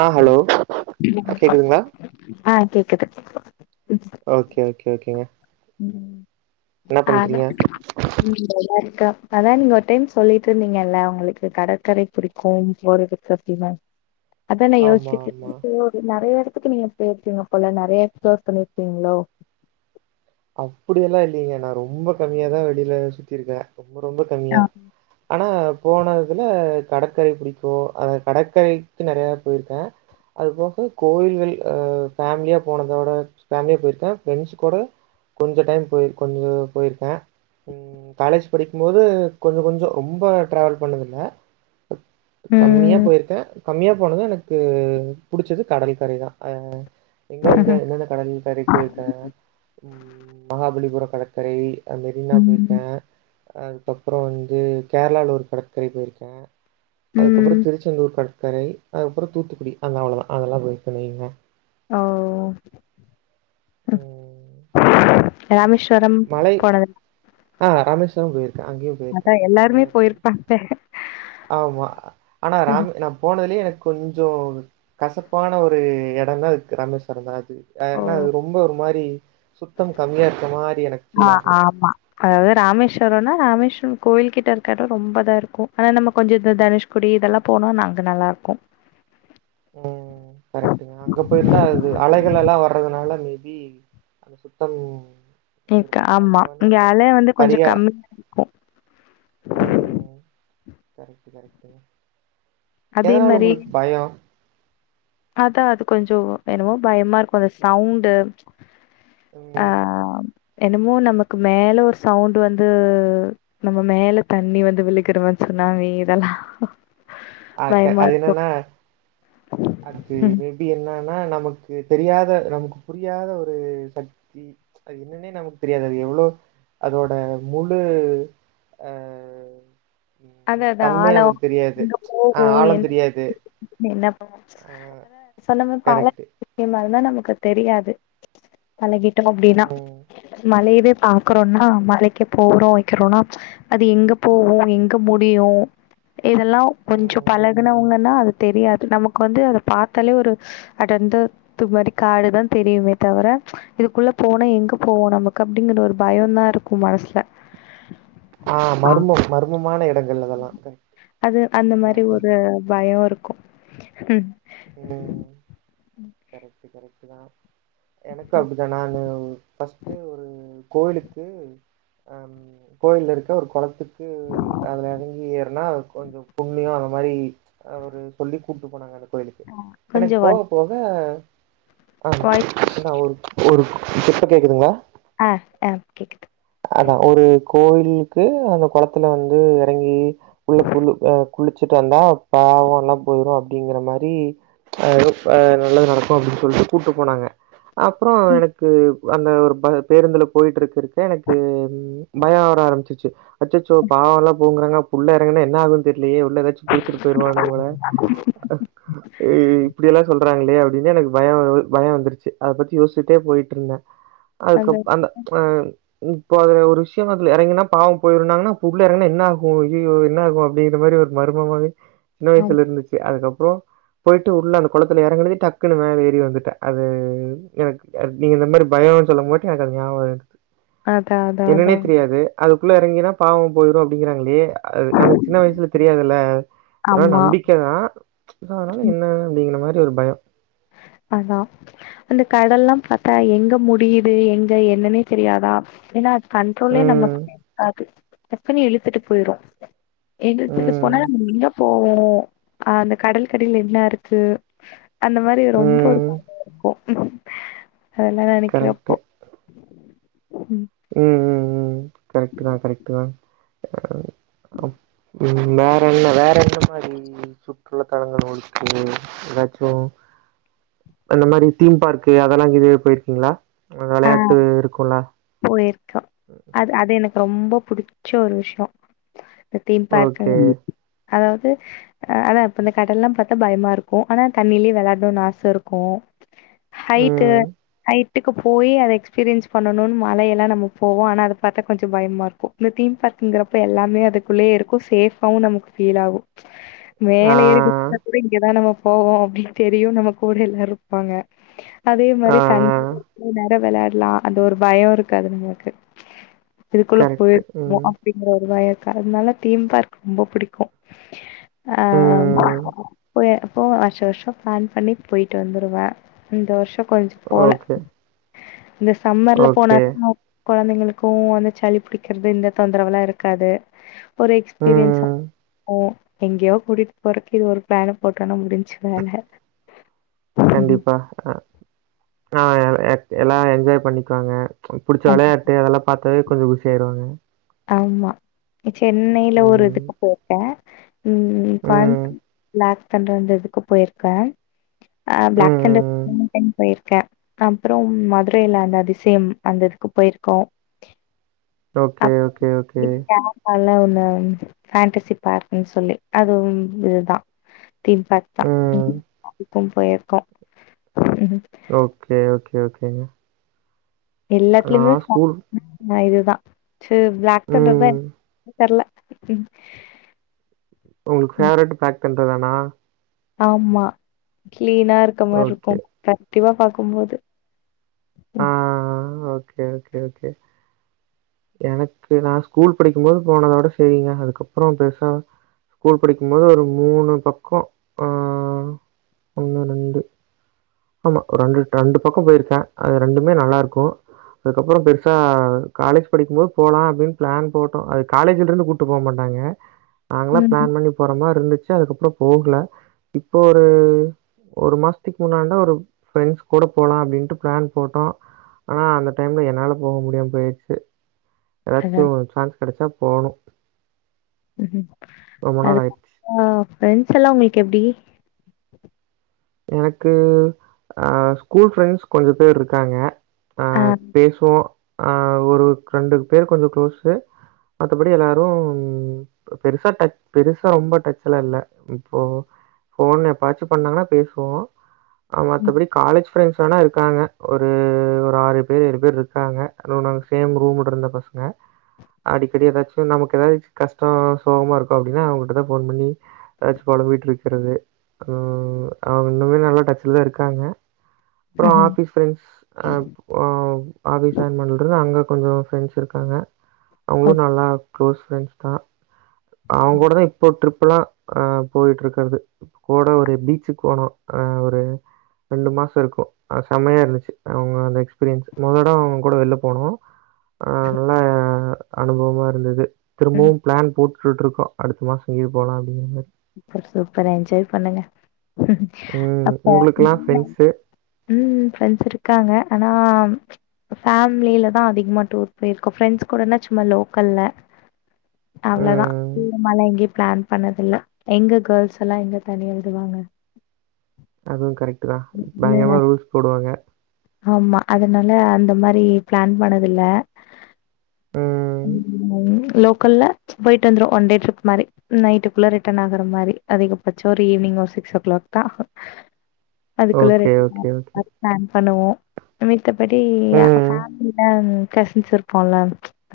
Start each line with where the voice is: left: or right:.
right: ஆ hello கேக்குதுங்களா
left: ஆ கேக்குது
right: ஓக்கே ஓக்கே ஓக்கேங்க
left: ம் ஆதா [unintelligible] ட அதா நீங்க ஒரு டைம் சொல்லீட்ருந்தீங்கல்ல உங்களுக்கு கடற்கரை புடிக்கும் [unintelligible] அத்தா நா
right: ஆமா
left: யோசுச்சிட்டு இருக்கே
right: ஆமா
left: இப்போ நெறைய எடத்துக்கு நீங்க பேப்பீங்க போல நெறைய எக்ஸ்ப்ளோர் பண்ணிர்க்கீங்ளோ
right: அப்டியெல்லா இல்லீங்க நா ரொம்ப கம்மியாதா வெளில சுத்திருக்க ரொம்ப ரொம்ப கம்மியா
left: ஆ
right: ஆனா போன இதுல கடற்கரை புடிக்கோ அ கடற்கரைக்கு நறைய போய்ருக்க அது போக கோயில்கள் அ ஃபேமிலியா போனதோட ஃபேமிலியா பொய்ர்க்க ஃப்ரெண்ட்ஸ் கூட கொஞ்சம் டைம் போயிருக்கோம் நியோ போயிருக்கேன் ம் காலேஜ் படிக்கும் மோது கொஞ்சம் கொஞ்சம் ரொம்ப டிராவல் பண்ணதில்ல கம்மியா
left: ம்
right: போயிருக்கேன் கம்மியா போனது எனக்கு கு புடிச்சது கடல் கரை தான் ஆ எங்கந்த என்னென்ன கடல் கரைக்கு போயிருக்கன் ம் மகாபலிபுர கடற்கரை ஆஹ் மெரினா
left: ம்
right: போயிருக்கேன் அதுக்கப்புறம் வந்து கேரளல ஒரு கடற்கரை போயிருக்கேன்
left: ம்
right: அதுக்கப்புறம் திருச்செந்தூர் கடற் கரை அதுக்கப்புறம் தூத்துக்குடி அந்த அவ்ளோதான் அதெல்லாம் போயிருக்கன் நீங்க
left: ஓ
right: உஹம்
left: ராமேஸ்வரம் போனதுல்
right: ஆஹ் ராமேஸ்வரம் போயிரு க்கன் அங்கியும்
left: அதா
right: போயிருக்கன் அங்க
left: எல்லாருமே
right: ஒரு டைம்
left: போயிருப்பாங்க
right: ஆமா ஆனா ராமே நான் போனதுலயே எனக்கு கொஞ்சம் கசப்பான ஒரு எடன்னா அதுக்கு ராமேஸ்வரம் தான் ஏனா
left: ஓ
right: அது ரொம்ப ஒரு மாரி சுத்தம் கம்மியா இருக்க மாரி எனக்கு
left: ஆ
right: பீல் ஆகும்
left: ஆமா அதாவது ராமேஸ்வரம்னா ராமேஸ்வரம் கோயில்கிட்ட இருக்க எடம் ரொம்ப தான் இருக்கும் ஆனா நம்ம கொஞ்சம் இத தனுஷ்குடி இதெல்லாம் போனோனா அங்க நல்லா இருக்கும்
right: ம் கரெக்ட்டுங்க அங்க பி அந்த சுத்தம்
left: இருக்க
right: எதிர்பார்க்கலா
left: ஆமா
right: வந்து
left: இங்க
right: அந்த
left: அல வந்து கொஞ்சம்
right: பரியா
left: கம்மியா இருக்கும்
right: கரெட்டு கரெட்டு எதனால உங்களுக்கு பயம்
left: அதான் அது கொஞ்சம் என்னமோ பயமா இருக்கும் அந்த சவுண்டு
right: ம்
left: ஆஹ் என்னமோ நமக்கு மேல ஒரு சவுண்ட் வந்து நம்ம மேல தண்ணி வந்து விளுகறமன்னு சொன்னா இதெல்லாம்
right: ஆக்க அது என்னன்னா அது
left: ம்
right: மேபி என்னா னா நமக்கு தெரியாத நமக்கு புரியாத ஒரு சக்தி அது என்னன்னே நமக்கு தெரியாது அது எவ்ளோ அதோட முலு ஆஹ்
left: அது
right: ஏனா
left: அது
right: தன்மை
left: ஆழம்
right: நமக்கு தெரியாது
left: எங்க
right: ஆஹ் ஆழம் தெரியாது ஆ
left: அதான் சொன்ன மாரி பாள
right: கரெக்ட்டு
left: [inaudible] மல ஆனா நமக்கு தெரியாது பலகிட்டோ அப்டின்னா
right: ம்
left: மலைய வே பாக்றோன்னா மலைக்கு போறோ வைக்கிறோன்னா அது எங்க போவோ எங்க க முடியு இதெல்லாம் கொஞ்ச
right: ம்
left: பழகுனவங்கன்னா அது தெரியாது நமக்கு வந்து அத பாத்தாலே ஒரு அடந்து மாரி காடுதா தெரியுமே தவிர இதுக்குள்ள போனா எங்க போவோம் நமக்கு அப்டிங்குற ஒரு பயம்தா இருக்கும் மனசுல
right: ஆ மருமே மருமம்
left: அது அந்த
right: அதா
left: மாரி
right: வார்த்த
left: ஒரு
right: சொன்னே.
left: பயம் இருக்
right: ம் கரெக்ட் கரெக்ட தா எனக்கு அப்படிதா நானு ஃபர்ஸ்ட்டு ஒரு கோயிலுக்கு அஹ் கோயில்ல இருக்க ஒரு குளத்துக்கு ம் ம் அதில எறங்கி ஏற்னா கொஞ்சம் புண்ணியம் அந்த மாரி ஒரு சொல்லி கூட்டு போனாங்க எடத்துக் கோயிலுக்கு எனக்கு
left: கொஞ்சோ
right: போக
left: வாய்
right: போ த ஆ
left: வாய்
right: என்ன ஊரு ஊருக்கு இப்ப கேக்குதுங்களா
left: ஆ ஆ கேக்குது
right: அதா ஒரு கோயிலுக்கு அந்த குளத்துல வந்து இறங்கி உள்ளு குள்ளு ய குளிச்சுட்டு வந்தா பாவம்ல்லாம் போயிரு அப்டிங்கிற மாரி அ ஆ நல்லது நடக்கும் அப்டின்னு சொல்லிட்டு கூப்டு போனாங்க அப்பறம் எனக்கு அந்த ஒரு ப பேருந்துல போயிட்டு இருக் இருக்க எனக்கு பயம் வர ஆரம்ச்சிருச்சி அச்சச்சோ பாவம்ல்லா போகுங்கறாங்க அப்ப உள்ள இறங்கன்னா என்ன ஆவும்ன்னு தெரிய இல்லயே ஏதாச்சும் புடிச்சட்டு போயிருமா நம்பள இ இப்டியல்லா சொல்றாங்களே அப் இதுலயே எனக்கு பயம் பயம் வந்துருச்சி அத பத்தி யோசிச்சிட்டே போயிட்டு இருந்தே
left: அது
right: அதுக்குப் அந்த அ இப்போ அதுல ஒரு விஷயம் அதுல இறங்கினா பாவம் போயிருந்தாங்கன்னா அப்ப உள்ள இறங்னா என்ன ஆகும் ஐய்யயோ என்ன ஆகும் அப்படிங்கிற மாரி ஒரு மர்மமாவே சின்ன
left: ஆம்
right: வய்சுல இர்ந்துச்சு அதுக்கப் அப்றோ போயிட்டு உள்ள அந்த குளத்துல இறங்கனதையு டக்குன்னு மேலே ஏறி வந்துட்டே அது எனக்கு நீங்க இந்த மாரி பயம்னு சொல்லும்போ காட்டியு எனக்கு அது ஞாபகம் இருக்குது
left: அதா அதா அதா
right: என்னன்னே தெரியாது அது குள்ள எறங்கினா பாவம் போயிரும் அப்டிங்கிறாங்களே அது நமக்கு சின்ன வய்சுல தெரியாதுல்ல அதனால
left: ஆமா
right: நம்பிக்க தா அதனால
left: ம்
right: என்ன அப்டிங்கிற மாரி ஒரு பயம்
left: அதா அந்த கடல்லா பார்த்தா எங்க முடியுது எங்க என்னன்னே தெரியாதா ஏனா கண்ட்ரோலே நம
right: ம்
left: கக்காது டக்குனு இழுத்துட்டு போயிரு எழுத்துட்டு
right: ம்
left: போன எங்க போவோ அந்த கடல் கடில என்ன இருக்கு அந்த மாரி ரொம்ப ஒரு
right: ம்
left: பய இருக்கு அன்இன்டெலிஜபிள் அதெல்லா நெனைக்கிற அப்போ
right: உம் உம் உம் உங் கரெக்ட்டு தா கரெக்டு தா அம் உம் வேற என்ன வேற என்ன மாதிரி சுற்றுலா தலங்கள் ஒக்கு ஏதாச்சு அந்த மாதிரி தீம் பார்க்கு அதெல்லா கீதவே போயிருக்கீங்களா விளையாட்டு இருக்குலா
left: ஆ போயிருக்கோ அது அது எனக்கு ரொம்ப புடிச்ச ஒரு விஷ்யோ தீம் பார்க்
right: ஓகே
left: அதாவது அதா இப்ப இந்த கடல்லா பாத்தா பயமா இருக்கு ஆனா தண்ணியிலேயே விளாடணும்னு ஆச இருக்கு ஹயிட்டு
right: ம்
left: அயிட் ட்டுக்கு போயு அதை எக்ஸ்பீரியன்ஸ் பண்ணணும்னு மலையெல்லா நம்ம போவோ ஆனா அதை பாத்தா கொஞ்சோ பயமா இருக்கும் இந்த தீம் பாாரத்துங்கிறப்ப எல்லாமே அதுக்குள்ளே இருக்கு சேஃபாவு நமக்கு ஃபீல் ஆகும் மேல
right: ஆ
left: ஏறி குதிச்சா கூட இங்கதான் நம்ம போவோ அப்படினு தெரியும் நம்ம கூட எல்லா இருப்பாங்க அதே
right: ஆ
left: மாரி தண்ணி
right: ஆ
left: நேர விளையாடலா அது ஒரு பயம் இருக்காது உங்களுக்கு இதுக்குள்ள
right: கரெக்ட்
left: போயிருக்கு
right: ம்
left: அப்டிங்கற ஒரு பய அதனால தீம் பார்க் ரொம்ப பிடிக்கு ஆஹ்
right: ம்
left: போ போ வருஷ வருஷோம் பிளான் பண்ணி போயிட்டு வந்துடுவே இந்த வருஷோ கொஞ்சு போல
right: ஓகே
left: இந்த சம்மர்ல போனா
right: ஓகே
left: தா கொழந்தைங்களுக்கு வந்து சளி புடிக்கிறது இந்த தொந்தரவுல்லா இருக்காது ஒரு எக்ஸ்பீரியன்ஸ்
right: ம்
left: ஆகு எங்யோ கூட்டிட் போறக்கு இது ஒரு ப்ளேன போட்டனா முடிஞ்சு வேல
right: கண்டிப்பா அ அ ஏக் எல்லா என்ஜாய் பண்ணிக்கோங்க புடிச்ச விளயாட்டு அதெல்லா பாத் ப்வே கொஞ்ச குஷி ஆயிருவாங்க
left: ஆமா சென்னைல ஒரு
right: ம்
left: இதுக்கு போட்ட ம்
right: ம்
left: கோய்ம்து ப்ளேக் தண்ட அந்த இதுக்கு போய்ர்க்க அ
right: ம்.
left: ப்ளேக் தண்டர்
right: ம்.
left: மூணு டைம் போய்ருக் க அப்றோ மதுரைல அந்த அதிசியம் அந்த இதுக்கு போயிருக்கோ
right: ஓக்கே ஓக்கி கே ஓகே
left: அதுல ஒன்னு பேண்டசி பார்க்குன் சொல்லி அதும் இதுதா தீம் பார்க்தா
right: ம்.
left: ககும் போயிருக்கோ
right: ஓக்கே ஓக்கே கே ஓகே
left: எல்லாத்லியுமே
right: நான் ஸ்கூல்
left: [inaudible] இதுதா சு ப்ளேக் தண்டர்தா
right: ம்.
left: என் தெர்ல
right: உங்ளுக்கு பேவ்ரட் பேக் தெண்ருதானா
left: ஆம்மா க்ளீனா இருக்க மாருக்கு
right: ஓகே.
left: க டிவா பாக்கும்போது ம்
right: ம் ஓகே ஓகே ஓகே எனக்கு நா ஸ்கூல் படிக்கும்போது போனத விட சேரிங்க அதுக்கப்புறோ பெருசா ஸ்கூல் படிக்கும்போது ஒரு மூணு பக்கோ அ ஒன்னு ரெண்டு ஆமா ஒரு ரெண்டு ரெண்டு பக்கு போயிருக்கே அது ரெண்டுமே நல்லாருக்கு அதுக்கப்புறம் பெருசா காலேஜ் படிக்குபோது போலா அப்டின் பிளான் போட்டோ அது காலேஜுலருந்து கூட்டு போமாட்டாங்க நாங்ளா
left: ம்
right: ப்ளான் பண்ணி போற மார்ருந்துச்சு அதுக்கப் கூட போகுல இப்போ ஒரு ஒரு மாஸ்த்துக்கு முன்னடா ஒரு ப்ரெண்ட்ஸ் கூட போலா அப்டின்யிட்டு பிளான் போட்டோ ஆனா அந்த டைம்ல என்னால போக முடியாம் போயிருச்சு எதாச்சு
left: அதா
right: சான்ஸ் கெடச்சா போணும் ரொம்ப நாள்
left: அதுக்
right: ஆயிருச்சு.
left: அப்றோ ஃப்ரெண்ஸெல்லா உங்ளுக் கு எப்டி
right: எனக்கு அஹ் ஸ்கூல் ஃப்ரெண்ட்ஸ் கொஞ்சோ பேர் இருக்காங்க
left: ஆ
right: ஆஹ் பேஸ்வோ ஆஹ் ஒருக் ரெண்டு பேர் கொஞ்சோ க்ளோஸு மத்தபடி எல்லாரும் பெருசா டச் பெருசா ரொம்போ டச்சில்லா இல்ல இப்போ ஃபோன் எப்பச்சி பண்ணாங்ன்னா பேசி ப்போ ஆஹ்
left: ம்
right: மத்தபடி காலேஜ் ஃப்ரெண்ட்ஸ் வேணா இருக்காங்க ஒரு ஒரு ஆறு பேர் ஏழு பேர் இருக்காங்க அதும் நாங்க சேம் ரூமுட் இருந்த பசங்க அடிக்கடி ஏதாச்சும் நமக்கு ஏதாச்சி கஷ்டோம் சோகமாக இருகோ அப்டின்னா அவங்கிட்ட தான் ஃபோன் பண்ணி ஏதாச்சி பொலம்பிட்ருக்குறது அவங்க இன்னுமே நல்லா டச்சில தான் இருக்காங்க அப்றோம்
left: ம்
right: ஆபிஸ் ஃப்ரெண்ட்ஸ் ஆப் ஆஹ் ஆபிஸ் ஜாயின் பண்றல இருந்து அங்க கொஞ்சோ ஃப்ரெண்ட்ஸ் இருக்காங்க அவங்களு
left: ஓகே
right: நல்லா க்ளோஸ் ஃப்ரெண்ட்ஸ் தா அவங்கூடதான் இப்போ ட்ரிப் ஃபுல்லா அஹ் போயிட்ருக்கறது கூட ஒரு பீச்சிக் போனோம் அஹ் ஒரு ரெண்டு மாசம் இருக்கும் ஆஹ் செம்மயா இருந்திச்சி அவ்ங்க அந்த எக்ஸ்பீரியன்ஸ் மொதட அவ்ங்க கூட வெள்ல போனோம் ஆஹ் நல்லா அனுபவமா இருந்தது
left: ம்
right: திரும்புவும் பிளான் போட் டுட்டு இருக்கோ அடுத்த மாதம் எங்கீ போலாம் அப்டிங்க மாரி
left: சூப்பரு சூப்பர் எஞ்ஜாய் பண்ணுங்க
right: ம்.
left: அப்ப
right: உங்களுக்கெல்லாம்
left: [unintelligible]
right: ஃப்ரெண்ட்ஸு.
left: உம் ம் ஃப்ரெண்ட்ஸ் இருக்காங்க ஆனா ஆஹ் ஃபேம்லிலதான் அதிகமா டூர் போயிர்க்கோ ஃப்ரெண்ட்ஸ் கூடனா சும்மா லோக்கல்ல அவ்ளதா
right: ம்.
left: தூர்மாலா எங்கி பிளான் பண்ணதில்ல எங்க கேள்ஸெல்லா எங்க தனியா விடுவாங்க
right: அதுவும் கரெக்ட் டுதான் பயிங்கரமா ரூல்ஸ் போடுவாங்க
left: ஆமா அதனால அந்த மாரி பிளான் பண்ணதில்ல
right: ம்.
left: [inaudible] லோக்கல்ல போயிட்டு வந்று ஒன் டே ட்ரிப் மாரி நைட்டுக்குள்ள ரிட்டர்ன் ஆகற மாரி அதிக பச்சோ ஒரு ஈவினிங் ஒரு சிக்ஸ் ஓ கிளாக் தான் அதுக்குள்ள
right: ஓகே, ஓகே, ஓகே.
left: ரிட்டன் [unintelligible] பண்ணுவோ இன்னிக் மத்தபடி ஆஹ்
right: ம்.
left: ஃபேம்லில கசின்ஸ் இருப்பால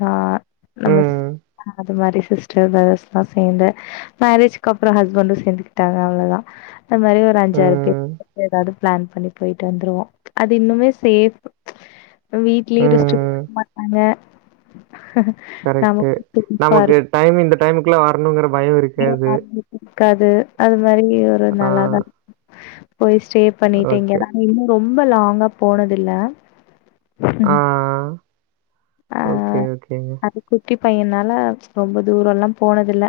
left: ஆஹ் நம்ம
right: ம்.
left: அ மாரி சிஸ்டர் பிரதர்ஸ்லா சேந்து மேரேஜ்க்கு அப்ரோ ஹஸ்பண்டு சேந்துக்கிட்டாங்க அவ்ளோதா அது மாரி ஒரு அஞ்சாறு பேர்
right: ம்.
left: எதாது பிளான் பண்ணி போய்ட்டு வந்ருவோ அது இன்னுமே சேஃப் வீட்லயு ரெஸ்ட்
right: ம்.
left: குடுக்கமாட்டாங்க ஹ
right: கரெக்ட்டு நமக்கு
left: இருக்கு
right: டைம் இந்த டைமுக்குல்லா வரணுங்ற பயோ இருக்காது
left: இருக்காது அது அ மாரி ஒரு
right: ஆ
left: நல்லாதா பொய் ஸ்டே பண்ணிட்டு
right: ஓகே.
left: இங்கதா நின்னு ரொம்ப ரொம்ப லாங்கா போனது இல்ல
right: ஆ ஓகே,
left: ஆஹ்
right: ஓகேங்க.
left: அது குட்டி பைய்யனால ரொம்ப தூரோல்லா போனதுல்ல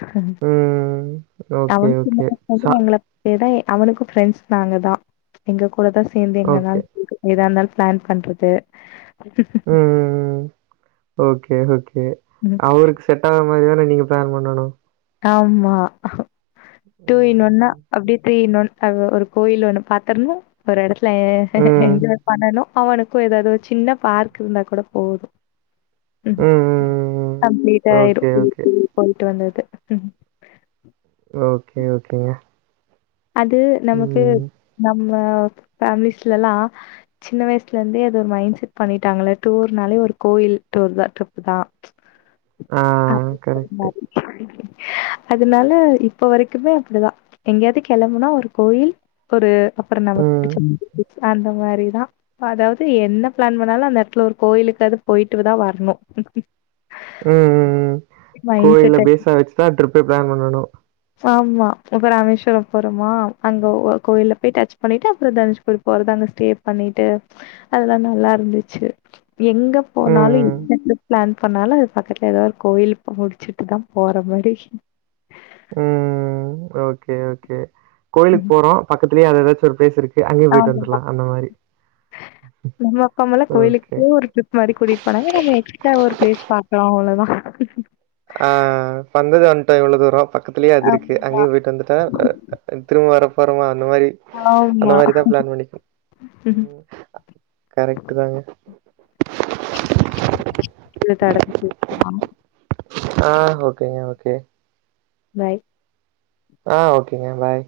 left: ஆஹா
right: ம். ஓகே,
left: அவனு
right: ஓகே.
left: சும்மா
right: ச
left: எங்கள [unintelligible] அவனுக்கு ஃப்ரெண்ட்ஸ் நாங்க தா எங்க கூட கூடதா சேந்து
right: ஓகே.
left: எங்கனாலு எதருந்தாலு பிளான் பண்றது ஹ ஹ ஹ
right: ம். ஓகே ஓகே ஒகே அவருக்கு செட் ஆகுற மாரி தானே நீங்க பிளான் பண்ணணு
left: ஆமா டூ இன்னொன்னா
right: ம்.
left: அப்டியே த்ரீ இன் ஒன் அது ஒரு கோயில் ஒன்னு பாத்தேன்ல ஒரு எடத்துல ல
right: ம்.
left: என்ஜாய் பண்ணனு அவனுக்கோ ஏதாவது ஒரு சின்ன பார்க் இருந்தா கூட போது உம்
right: ம், ம், ம்.
left: கம்ப்ளீட்டாய்டு
right: ஓகே, ஓகே.
left: போயிட்டு வந்தது ம் ம்
right: ஓகே ஓகேங்க
left: அது நமக்கு
right: ம்.
left: நம் ஃபேம்லிஸ்லலா சின்ன வய்சுல இருந்தே அது ஒரு மைண்ட் செட் பண்ணிட்டாள டூர்னாலே ஒரு கோயில் டூர் தா ட்ரிப்தா
right: ஆ
left: அப்டிங்குற
right: கரெக்ட்டு.
left: மாதுரி அதனால இப்ப வரக்குமே அப்டிதா எங்யாது களம்புனா ஒரு கோயில் ஒரு அப்புற நமக்
right: ம்.
left: புடிச்ச அந்த மாரிதா அதாவ்து என்ன ப்ளான் பண்ணாலு அந்தஎடத்துல ஒரு கோயிலுக்காவ்து போயிட்டுதா வர்ணு
right: ம் ம் கோயில
left: செட்
right: பேசா வச்சுதா ட்ரிப்பே ப்ளான் பண்ணனு
left: ஆமா இப்ப ராமேஸ்வரோ போறோமா அங்க ஒரு கோயில்ல போய் டச் பண்ணிட்டு அப்ற தனுஷ்கோரி போறது அங்க ஸ்டே பண்ணிட்டு அதெல்லா நல்லாருந்துச்சு எங்க
right: ம்,
left: போனாலு
right: ம்.
left: இந்தந்த ப்ளான் பனாலு அது பக்கத்ல ஏதா ஒரு கோயில் முடிச்சுட்டு தா போற மாரி
right: ம் ம் ஓகே ஓகே கோயிலுக் போறோ பக்கத்லியே அது எதாச் சர் பேசிருக்கு
left: அவ்ளோதா நம்ம அப்பாமலா
right: ஓகே.
left: கோய்லுக்கே ஒரு ட்ரிப் மாரி கூட்டிட் போனாங்க நம்ம எக்ஸ்ட்ராவா ஒரு ப்ளேஸ் பாக் அவ்ளோதா
right: டோ இவ்ளோ தூரோ கத்துலயே அது இருக்கு
left: ஆமா
right: அங்யே போயிட்டு வந்துட்டா திரும்ப வர வருமா அந்த மாரி அந்த
left: ஆமா
right: மாரி தா ப்ளான் பண்ணிப்ப கரைக்ட்டு தாங்க
left: [unintelligible]
right: அ ஓகேங்க ஓகே
left: பாய்
right: ஆ ஓகேங்க பாய்